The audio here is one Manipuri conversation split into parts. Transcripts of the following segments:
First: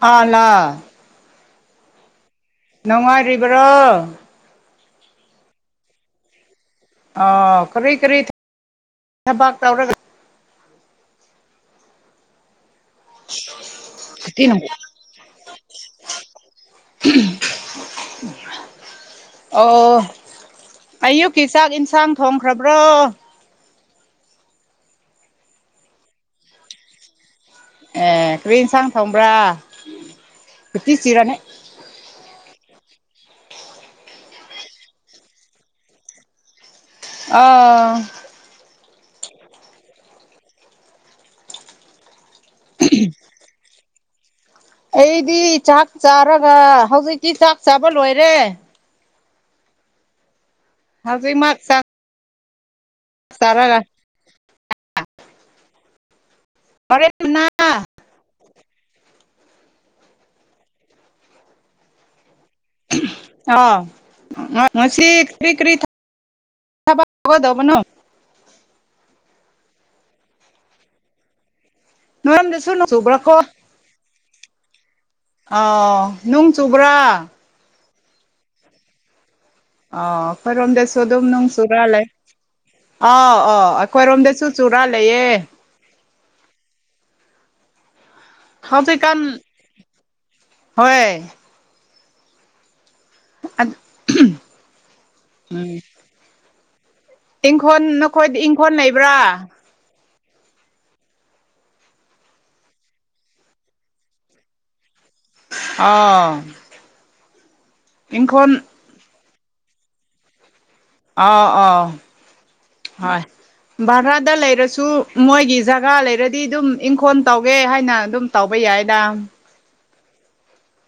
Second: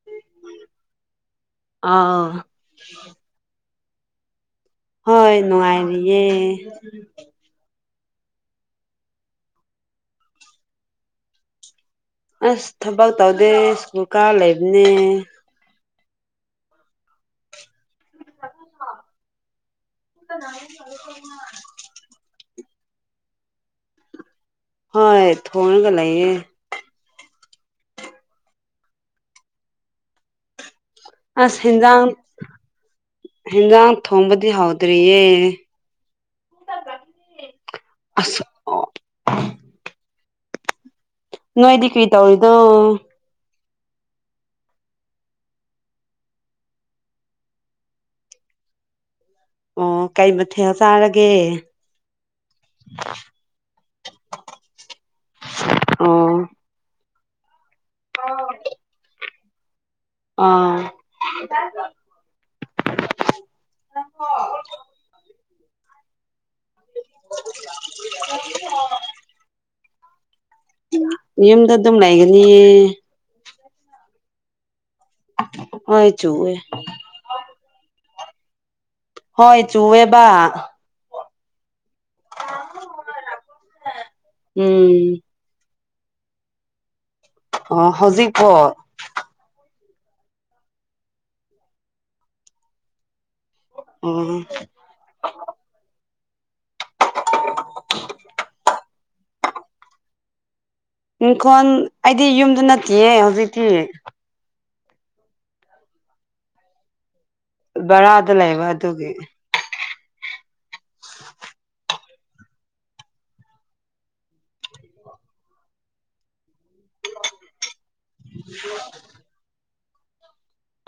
ꯑꯥꯂꯥ ꯑꯥ ꯅꯨꯡꯉꯥꯏꯔꯤꯕ꯭ꯔꯣ ꯍꯣꯏ ꯅꯨꯡꯉꯥꯏꯔꯤꯌꯦ ꯑꯣ ꯀꯔꯤ ꯀꯔꯤ ꯊꯕꯥꯛ ꯇꯧꯔꯒ ꯑꯁ ꯊꯕꯛ ꯇꯧꯗꯦ ꯁ꯭ꯀꯨꯜ ꯀꯥꯔ ꯂꯩꯕꯅꯦ ꯑꯣ ꯅꯥ ꯑꯌꯨꯛꯀꯤ ꯆꯥꯛ ꯏꯟꯁꯥꯡ ꯊꯣꯡꯈ꯭ꯔꯕ꯭ꯔꯣ ꯍꯣꯏ ꯊꯣꯡꯉꯒ ꯂꯩꯌꯦ ꯑꯦ ꯀꯔꯤ ꯌꯦꯟꯁꯥꯡ ꯊꯣꯡꯕ꯭ꯔꯥ ꯐꯤꯇꯤ ꯁꯤꯔꯅꯦ ꯍꯦꯟꯖꯥꯡ ꯍꯖꯥꯡ ꯊꯣꯡꯕꯗꯤ ꯍꯥꯎꯗ꯭ꯔꯤꯦ ꯑꯥꯎ ꯅꯣꯏꯗꯤ ꯀꯔꯤ ꯇꯧꯔꯤꯅꯣ ꯑꯩꯗꯤ ꯆꯥꯛ ꯆꯥꯔꯒ ꯍꯧꯖꯤꯛꯇꯤ ꯆꯥꯛ ꯆꯥꯕ ꯂꯣꯏꯔꯦ ꯑꯣ ꯀꯩ ꯃꯊꯦꯜ ꯆꯥꯔꯒꯦ ꯇꯔꯒ ꯑꯣ ꯍꯣꯔꯦꯟ ꯗꯨꯅꯥ ꯑ ꯑꯥ ꯑ ꯉꯁꯤ ꯀ꯭ꯔꯤ ꯀ꯭ꯔꯤ ꯊ ꯊꯕꯛ ꯇꯩꯒꯗꯕꯅꯣ [inaudible] ꯌꯨꯝꯗ ꯑꯗꯨꯝ ꯂꯩꯒꯅꯤꯌꯦ ꯈꯣ ꯑ ꯍꯣꯏ ꯅꯨꯡ ꯆꯨꯋꯦ ꯆꯨꯕ꯭ꯔꯥ ꯍꯣꯏ ꯑ ꯆꯨꯋꯦꯕ ꯈꯣꯏꯔꯣꯝꯗꯁꯨ ꯑꯗꯨꯝ ꯅꯣꯡ ꯆꯨꯔꯥ ꯂꯩ ꯑꯥꯎ ꯑꯥꯎ ꯑꯩꯈꯣꯏꯔꯣꯝꯗꯁꯨ ꯆꯨꯔꯥ ꯎꯝ ꯂꯩꯌꯦ ꯑꯣ ꯍꯖꯤ ꯀꯣ ꯍꯧꯖꯤꯀꯥꯟ ꯍꯣꯏ ꯑ ꯑꯣ ꯎꯝ ꯏꯪꯈꯣꯜ ꯅꯈꯣꯏꯗꯤ ꯏꯪꯈꯣꯜ ꯂꯩꯕ꯭ꯔꯥ ꯏꯡꯈꯣꯟ ꯑꯩꯗꯤ ꯌꯨꯝꯗ ꯅꯠꯇꯦꯌꯦ ꯍꯧꯖꯤꯛꯇꯤ ꯑꯥ ꯕꯔꯥꯗ ꯂꯩꯕ ꯑꯗꯨꯒꯤ ꯑ ꯑꯣ ꯍ ꯚꯥꯔꯗ ꯂꯩꯔꯁꯨ ꯃꯣꯏꯒꯤ ꯖꯒꯥ ꯂꯩꯔꯗꯤ ꯑꯗꯨꯝ ꯏꯪꯈꯣꯜ ꯇꯧꯒꯦ ꯍꯥꯏꯅ ꯑꯗꯨꯝ ꯇꯧꯕ ꯌꯥꯏꯗꯥ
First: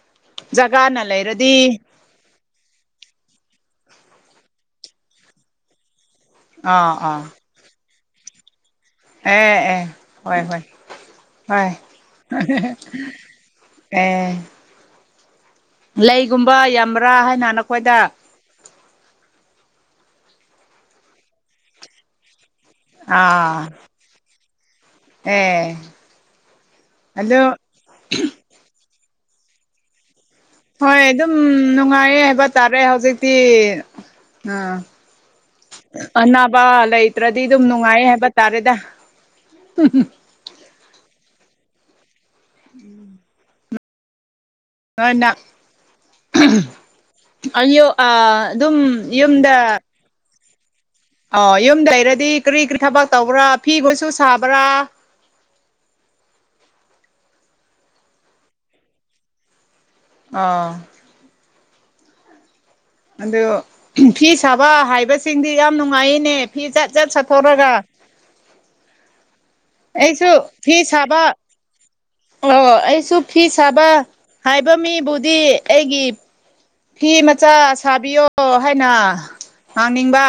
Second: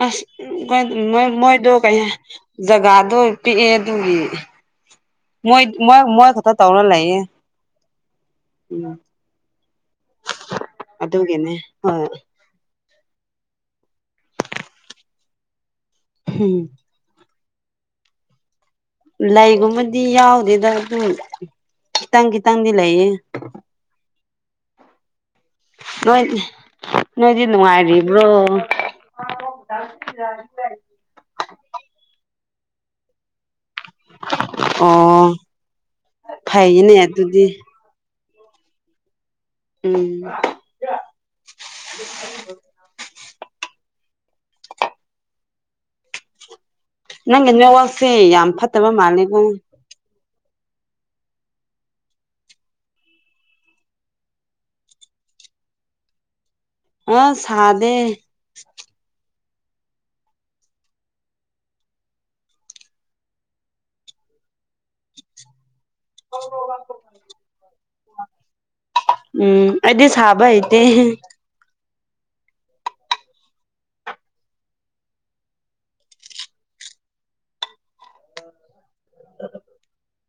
ꯑ ꯃꯣꯏ ꯖꯒꯥꯅ ꯃꯣꯏ ꯃꯣꯏꯗꯣ ꯂꯩꯔꯗꯤ ꯀꯩ ꯍꯥꯏ ꯖꯒꯥꯗꯣ ꯄꯤꯛꯑꯦ ꯑꯗꯨꯒꯤ ꯃꯣꯏ ꯃꯣꯏ ꯈꯛꯇ ꯇꯧꯔ ꯑꯥ ꯂꯩꯌꯦ ꯑꯥ ꯎ ꯑꯦ ꯑꯦ ꯍꯣꯏ ꯍꯣꯏ ꯍꯣꯏ ꯑꯦ ꯂꯩꯒꯨꯝꯕ ꯎꯝ ꯌꯥꯝꯕ꯭ꯔꯥ ꯍꯥꯏꯅ ꯅꯈꯣꯏꯗ ꯂꯩꯒꯨꯝꯕꯗꯤ ꯌꯥꯎꯗꯦꯗ ꯑꯗꯨ ꯈꯤꯇꯪ ꯈꯤꯇꯪꯗꯤ ꯂꯩꯌꯦ ꯑꯥ ꯑꯦ ꯅꯣꯏꯠ ꯅꯣꯏꯗꯤ ꯑꯗꯨ ꯅꯨꯡꯉꯥꯏꯔꯤꯕ꯭ꯔꯣ [inaudible] ꯍꯣꯏ ꯑꯗꯨꯝ ꯅꯨꯡꯉꯥꯏꯌꯦ ꯍꯥꯏꯕ ꯇꯥꯔꯦ ꯍꯧꯖꯤꯛꯇꯤ ꯑ ꯑꯣ ꯑꯅꯥꯕ ꯐꯩꯅꯦ ꯂꯩꯇ꯭ꯔꯗꯤ ꯑꯗꯨꯗꯤ ꯑꯗꯨꯝꯅꯨꯡ ꯅꯨꯉꯏꯌꯦ ꯍꯥꯏꯕ ꯇꯥꯔꯦꯗ ꯎꯝ [inaudible] ꯅ ꯅꯪꯒꯤ ꯑꯩꯌꯣ ꯅꯦꯠꯋꯥꯛꯁꯦ ꯌꯥꯝ ꯑꯗꯨꯝ ꯐꯠꯇꯕ ꯃꯥꯜꯂꯦꯀꯣ ꯌꯨꯝꯗ ꯑꯣ ꯌꯨꯝꯗ ꯂꯩꯔꯗꯤ ꯀꯔꯤ ꯀꯔꯤ ꯊꯕꯛ ꯇꯧꯕ꯭ꯔꯥ ꯐꯤꯒꯣꯏꯁꯨ ꯁꯥꯕ꯭ꯔꯥ ꯑ ꯁꯥꯗꯦ ꯑꯥ ꯑꯗꯨ ꯐꯤ ꯁꯥꯕ ꯍꯥꯏꯕꯁꯤꯡꯗꯤ ꯌꯥꯝ ꯅꯨꯡꯉꯥꯏꯅꯦ ꯐꯤ ꯖꯠ ꯖꯠ ꯁꯥꯊꯣꯔꯒ ꯎꯝ ꯑꯩꯗꯤ ꯑꯩꯁꯨ ꯁꯥꯕ ꯍꯩꯇꯦ ꯐꯤ [inaudible] ꯑꯣ ꯑꯩꯁꯨ ꯐꯤ ꯁꯥꯕ ꯍꯥꯏꯕ ꯃꯤꯕꯨꯗꯤ ꯑꯩꯒꯤ ꯐꯤ ꯃꯆꯥ ꯁꯥꯕꯤꯌꯣ ꯍꯥꯏꯅ ꯍꯥꯡꯅꯤꯡꯕ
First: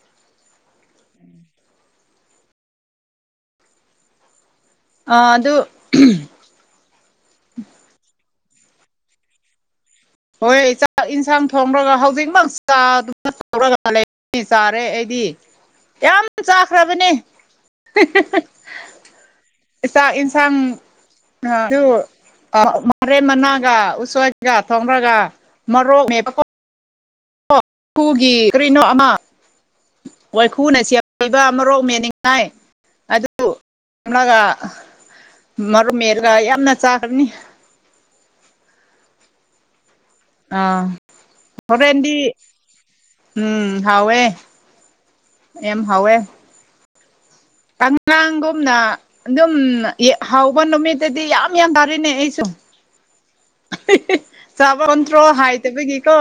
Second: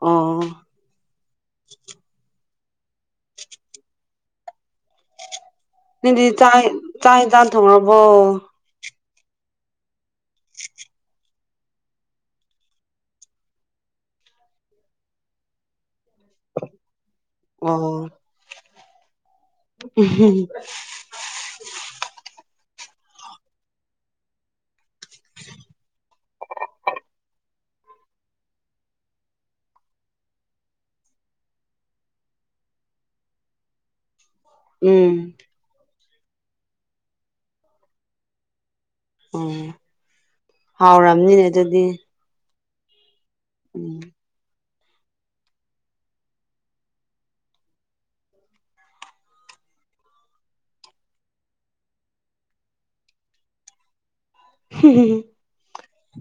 ꯑꯣ ꯑ ꯑꯗꯨ ꯅꯗꯤ ꯆꯥꯛ ꯆꯥꯛ ꯍꯤꯟꯆꯡ ꯊꯣꯡꯔꯕꯣ ꯍꯣꯏ ꯆꯛ ꯏꯟꯁꯥꯡ ꯊꯣꯡꯔꯒ ꯍꯧꯖꯤꯛꯃꯛ [unintelligible] ꯂꯩ ꯆꯥꯔꯦ ꯑꯩꯗꯤ ꯌꯥꯝ ꯆꯥꯈ꯭ꯔꯥꯕꯅꯦ ꯑꯣ ꯥꯆꯥꯛ ꯏꯟꯁꯥꯡ ꯑꯗꯨ ꯃꯔꯦꯟ ꯃꯅꯥꯒ ꯎꯁꯣꯏꯒ ꯊꯣꯡꯔꯒ ꯃꯔꯣꯛ [unintelligible] ꯀꯔꯤꯅꯣ ꯑꯃ ꯋꯥꯏꯈꯨꯅ ꯆꯦꯄꯄꯤꯕꯥ ꯑꯃꯣꯛ ꯃꯦꯅꯤꯡꯉꯥꯏ ꯑꯗꯨ ꯂꯒꯥ ꯎꯝ ꯃꯔꯨꯞ ꯃꯦꯜꯒ ꯌꯥꯝꯅ ꯆꯥꯈ꯭ꯔꯅꯤ ꯑꯣ ꯑꯥ ꯍꯥꯎꯔꯝꯅꯤꯅꯦ ꯑꯗꯨꯗꯤ ꯍꯣꯔꯦꯟꯗꯤ ꯎꯝ ꯍꯥꯎꯋꯦ ꯌꯝ ꯍꯥꯎꯋꯦ ꯀꯪꯂꯥꯡꯒꯨꯝꯅ ꯑꯗꯨꯝ ꯍꯧꯕ ꯅꯨꯃꯤꯠꯇꯗꯤ ꯌꯥꯝ ꯌꯥꯝ ꯇꯥꯔꯤꯅꯦ ꯑꯩꯁꯨ ꯆꯥꯕꯟꯠꯇ꯭ꯔꯣ ꯍꯥꯏꯗꯕꯒꯤꯀꯣ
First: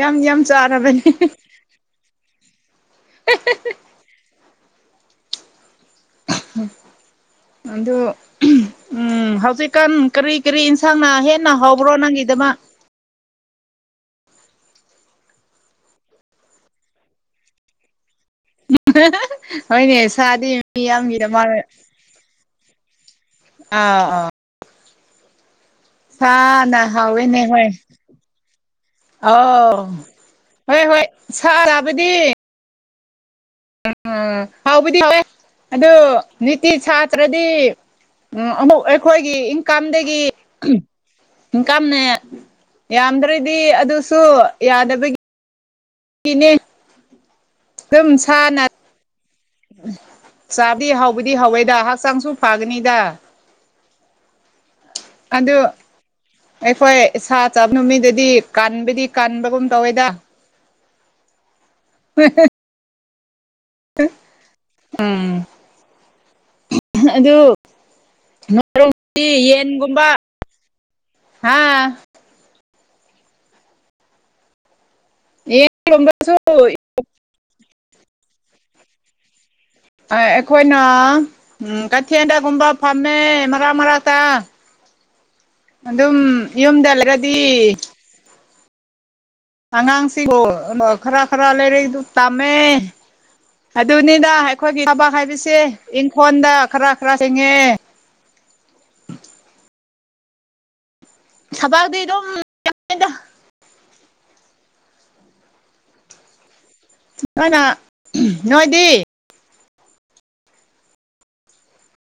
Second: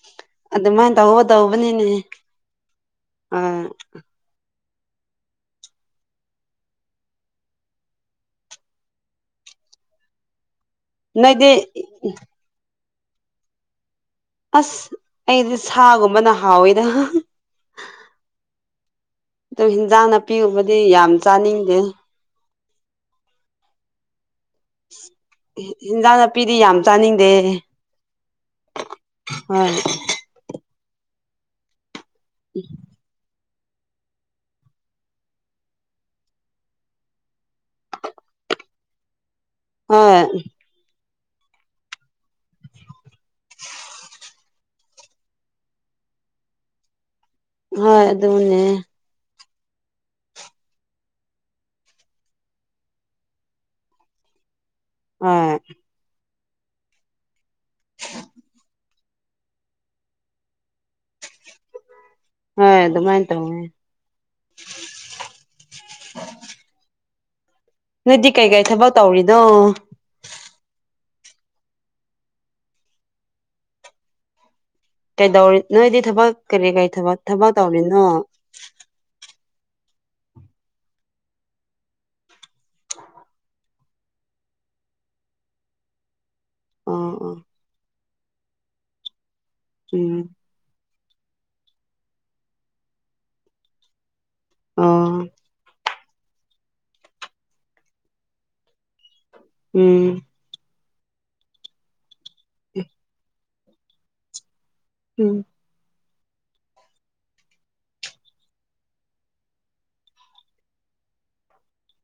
ꯌꯥꯝ ꯌꯥꯝ ꯑꯗꯨꯃꯥꯏꯅ ꯆꯥꯔꯕꯅꯦ ꯇꯧꯕ ꯇꯧꯕꯅꯤꯅꯦ ꯑꯥ ꯑꯗꯨ ꯎꯝ ꯍꯧꯖꯤꯛꯀꯥꯟ ꯀꯔꯤ ꯀꯔꯤ ꯏꯟꯁꯥꯡꯅ ꯅꯣꯏꯗꯤ ꯍꯦꯟꯅ ꯍꯕ꯭ꯔꯣ ꯅꯪꯒꯤꯗꯃ ꯑꯁ ꯑꯩꯗꯤ ꯁꯥꯒꯨꯝꯕꯅ ꯍꯥꯎꯋꯤꯗ ꯑꯗꯨ ꯍꯤꯟꯖꯥꯡ ꯍꯣꯏꯅꯦ ꯁꯥꯗꯤ ꯅꯥꯄꯤꯒꯨꯝꯕꯗꯤ ꯃꯤ ꯌꯥꯝ ꯌꯥꯝꯒꯤꯗ ꯃꯥꯜ ꯆꯥꯅꯤꯡꯗꯦ ꯑꯥ ꯑꯥ ꯍꯤꯟꯖꯥꯡ ꯅꯥꯄꯤꯗꯤ ꯌꯥꯝ ꯁꯥꯅ ꯆꯥꯅꯤꯡꯗꯦ ꯍꯥꯎꯋꯦꯅꯦ ꯍꯣꯏ ꯍꯣꯏ ꯑꯥꯎ ꯍꯣꯏ ꯍꯣꯏ ꯁꯥ ꯆꯥꯕꯗꯤ [unintelligible] ꯎꯝ ꯍꯥꯎꯕꯨꯗꯤ ꯋꯦ ꯑꯗꯨ ꯅꯤꯇꯤ ꯁꯥꯇ꯭ꯔꯗꯤ ꯎꯝ ꯑꯃꯨꯛ ꯑꯩꯈꯣꯏꯒꯤ ꯍꯣꯏ ꯏꯟꯀꯥꯝꯗꯒꯤ ꯏꯟꯀꯝꯅꯦ ꯌꯥꯝꯗ꯭ꯔꯗꯤ ꯑꯗꯨꯁꯨ ꯌꯥꯗꯕꯒꯤ ꯒꯤꯅꯦ ꯍꯣꯏ ꯑꯗꯨꯅꯦ ꯑꯗꯨꯝꯁꯅ ꯆꯥꯕꯗꯤ ꯍꯥꯎꯕꯗꯤ ꯍꯥꯎꯋꯦꯗ ꯍꯛꯆꯥꯡꯁꯨ ꯐꯒꯅꯤꯗ ꯑꯗꯨ ꯍꯣꯏ ꯑꯩꯈꯣꯏ ꯁꯥ ꯆꯥꯕ ꯅꯨꯃꯤꯗꯗꯤ ꯀꯟꯕꯨꯗꯤ ꯀꯟꯕꯒꯨꯝ ꯇꯧꯋꯦꯗ ꯍꯦ ꯍꯦ ꯍꯦ ꯍꯣꯏ ꯑꯗꯨꯃꯥꯏꯅ ꯇꯧꯋꯦ ꯎꯝ ꯑꯗꯨ ꯅꯣꯏꯗꯤ ꯀꯩꯀꯩ ꯊꯕꯛ ꯅꯣꯢꯔꯣꯝꯗꯤ ꯇꯧꯔꯤꯅꯣ ꯌꯦꯟꯒꯨꯝꯕ ꯍꯥꯥ ꯀꯩꯗꯧꯔꯤ ꯅꯣꯏꯗꯤ ꯊꯕꯛ ꯌꯦꯟꯒꯨꯝꯕꯁꯨ ꯀꯔꯤ ꯀꯔꯤ ꯊꯕꯛ ꯇꯧꯔꯤꯅꯣ ꯑꯩꯈꯣꯏꯅ ꯎꯝ ꯀꯊꯤꯟꯗꯒꯨꯝꯕ ꯐꯃꯦ ꯃꯔꯛ ꯃꯔꯛꯇ ꯑꯗꯨꯝ ꯌꯨꯝꯗ ꯑꯣ ꯑꯣ ꯂꯩꯔꯗꯤ ꯎꯝ ꯑꯉꯥꯡꯁꯤꯡꯕꯨ ꯈꯔ ꯈꯔ ꯂꯥꯏꯔꯤꯛꯗꯨ ꯇꯝꯃꯦ ꯑꯗꯨꯅꯤꯗ ꯑꯩꯈꯣꯏꯒꯤ ꯊꯕꯛ ꯑꯣ ꯍꯥꯏꯕꯁꯦ ꯏꯪꯈꯣꯟꯗ ꯈꯔ ꯈꯔ ꯆꯦꯡꯉꯦ ꯎꯝ ꯊꯕꯛꯇꯤ ꯑꯗꯨꯝ ꯌꯥꯝꯃꯤꯗ ꯎꯝ ꯀꯅ ꯅꯣꯏꯗꯤ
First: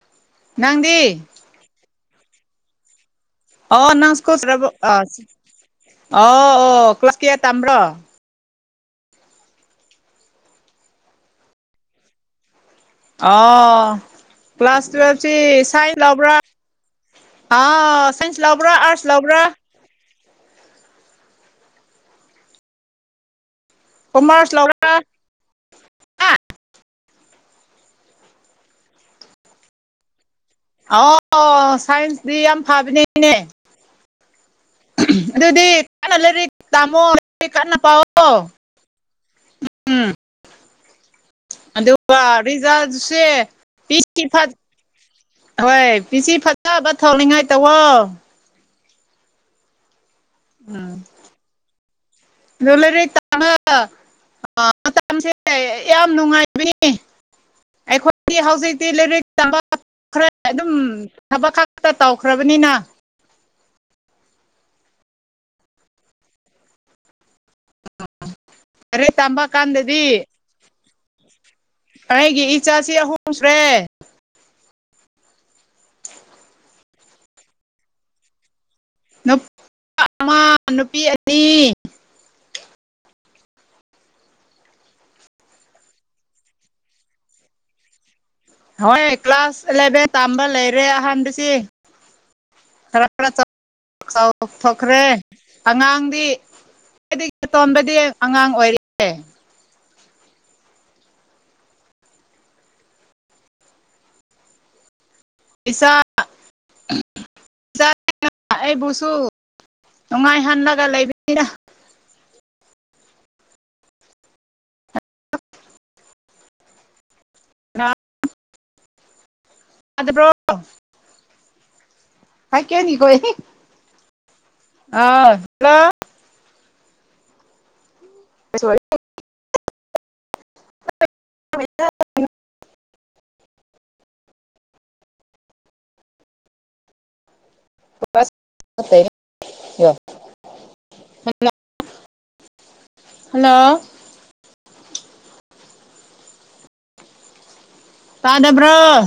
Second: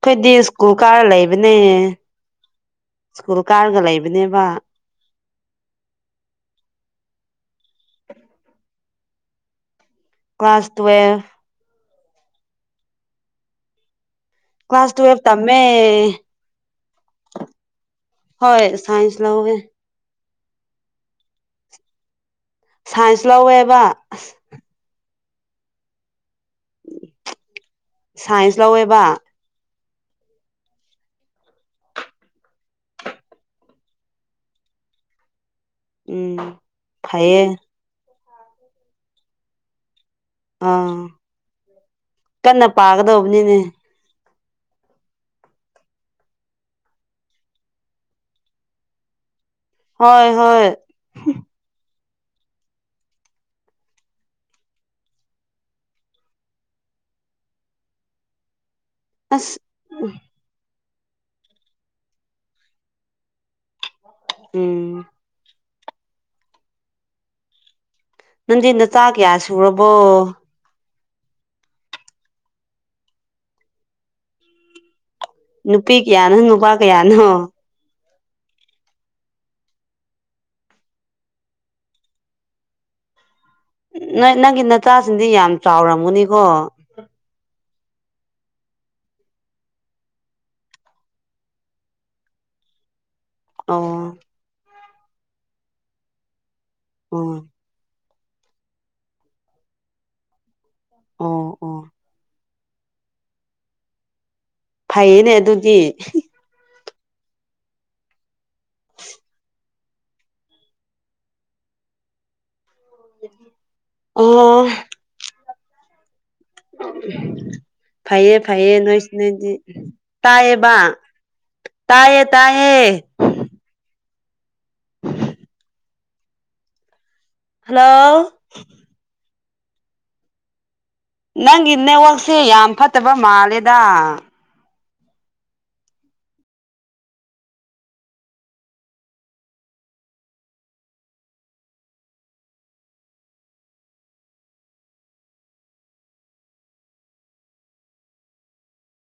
ꯑꯩꯈꯣꯏꯗꯤ ꯁ꯭ꯀꯨꯜ ꯀꯥꯔꯒ ꯅꯪꯗꯤ ꯂꯩꯕꯅꯦ ꯁ꯭ꯀꯨꯜ ꯀꯥꯔꯒ ꯂꯩꯕꯅꯦꯕ ꯑꯥ ꯑ ꯑꯣ ꯀ꯭ꯂꯥꯁ ꯀꯌꯥ ꯇꯥꯝꯕ꯭ꯔꯣ ꯀ꯭ꯂꯥꯁ ꯇ꯭ꯨꯋꯦꯞ ꯑꯣ ꯀ꯭ꯂꯥꯁ ꯇꯨꯋꯦꯜꯐ ꯇ꯭ꯨꯋꯦꯞꯚꯁꯤ ꯇꯝꯃꯦ ꯁꯥꯢꯟꯁ ꯂꯧꯕ꯭ꯔꯥ ꯑ ꯁꯥꯏꯟꯁ ꯍꯣꯏ ꯂꯥꯎꯕ꯭ꯔꯥ ꯑꯔꯠꯁ ꯁꯥꯏꯟꯁ ꯂꯧꯋꯦ ꯂꯥꯎꯕ꯭ꯔꯥ ꯁꯥꯏꯟꯁ ꯂꯧꯋꯦꯕ ꯀꯣꯃꯔꯁ ꯂꯧꯔꯒ ꯁꯥꯏꯟꯁ ꯂꯧꯋꯦꯕ ꯑꯣ ꯁꯥꯏꯟꯁꯗꯤ ꯌꯥꯝ ꯐꯕꯅꯦ ꯑꯗꯨꯗꯤ ꯀꯥꯟꯅ ꯎꯝ ꯂꯥꯢꯔꯤꯛ ꯇꯥꯝꯃꯣ ꯐꯩꯌꯦ ꯀꯥꯟꯅ ꯄꯥꯎ ꯀꯣ ꯎꯝ ꯑꯥ ꯑꯗꯨꯒ ꯀꯟꯅ ꯔꯤꯖꯥꯟꯁꯦ ꯄꯥꯒꯗꯧꯕꯅꯤꯅꯦ ꯍꯣꯏ ꯄꯤꯆꯤ ꯐꯖꯕ ꯊꯣꯛꯅꯤꯡꯉꯥꯏ ꯇꯧꯋꯣ ꯍꯣꯏ ꯍꯣꯏ ꯂꯂꯔꯤ ꯇꯉ [inaudible] ꯑꯥ ꯃꯇꯝꯁꯦ ꯌꯥꯝ ꯅꯨꯡꯉꯥꯏꯕꯅꯦ ꯑꯩꯈꯣꯏꯗꯤ ꯍꯧꯖꯤꯛꯇꯤ ꯂꯥꯏꯔꯤꯛ ꯂꯥꯢꯔꯤꯛ ꯑꯁ ꯇꯥꯝꯕ ꯃꯇꯝꯗ ꯊꯕꯛ ꯈꯛꯇ ꯇꯧꯈ꯭ꯔꯕꯅꯤꯅ ꯎꯝ ꯅꯪꯗꯤ ꯅꯆꯥ ꯂꯥꯏꯔꯤꯛ ꯀꯌꯥ ꯇꯝꯕ ꯁꯨꯔꯕꯣ ꯀꯥꯟꯗꯗꯤ ꯑꯩꯒꯤ ꯏꯆꯥꯁꯤ ꯑꯍꯨꯝ ꯁꯨꯔꯦ ꯅꯨꯄꯤ ꯀꯌꯥꯅꯣ ꯅꯨꯄꯥ ꯀꯌꯥꯅꯣ ꯅꯨꯄꯥ ꯑꯃ ꯅꯨꯄꯤ ꯑꯅꯤ ꯅꯣꯏ ꯅꯪꯒꯤ ꯅꯆꯥꯁꯤꯡꯗꯤ ꯌꯥꯝ ꯆꯥꯎꯔꯝꯒꯨꯅꯤꯀꯣ ꯍꯣꯏ ꯀ꯭ꯂꯥꯁ ꯑꯦꯂꯦꯚꯦꯟ ꯇꯝꯕ ꯂꯩꯔꯦ ꯑꯍꯥꯟꯕꯁꯤ ꯈꯔ ꯑꯣ ꯆꯥꯎꯊꯣꯛꯈ꯭ꯔꯦ ꯑꯉꯥꯡꯗꯤ ꯑꯝ ꯁꯣꯝꯗꯗꯤ ꯑꯉꯥꯡ ꯑꯣꯏꯔꯤ ꯑꯣ ꯑꯣ ꯐꯩꯌꯦꯅꯦ ꯑꯗꯨꯗꯤ ꯢꯆꯥꯅ ꯢꯆꯥꯅ ꯑꯩꯕꯨꯁꯨ ꯅꯨꯡꯉꯥꯏꯍꯜꯂꯒ ꯂꯩꯕꯅꯤꯗ ꯑꯣ ꯐꯩꯌꯦ ꯐꯩꯌꯦ ꯅꯣꯏꯁꯤ ꯅꯣꯏꯗꯤ ꯅꯥꯗꯕ꯭ꯔꯣ ꯇꯌꯦꯕ ꯇꯏꯌꯦ ꯇꯥꯏꯌꯦ ꯑ ꯍꯦꯜꯂꯣ ꯍꯜꯂꯣ ꯁꯣꯔꯤ ꯅꯪꯒꯤ ꯅꯦꯠꯋꯛꯁꯦ ꯌꯥꯝ ꯐꯠꯇꯕ ꯃꯥꯜꯂꯦꯗ [unintelligible] ꯍꯜꯂꯣ ꯇꯥꯗꯕ꯭ꯔꯣ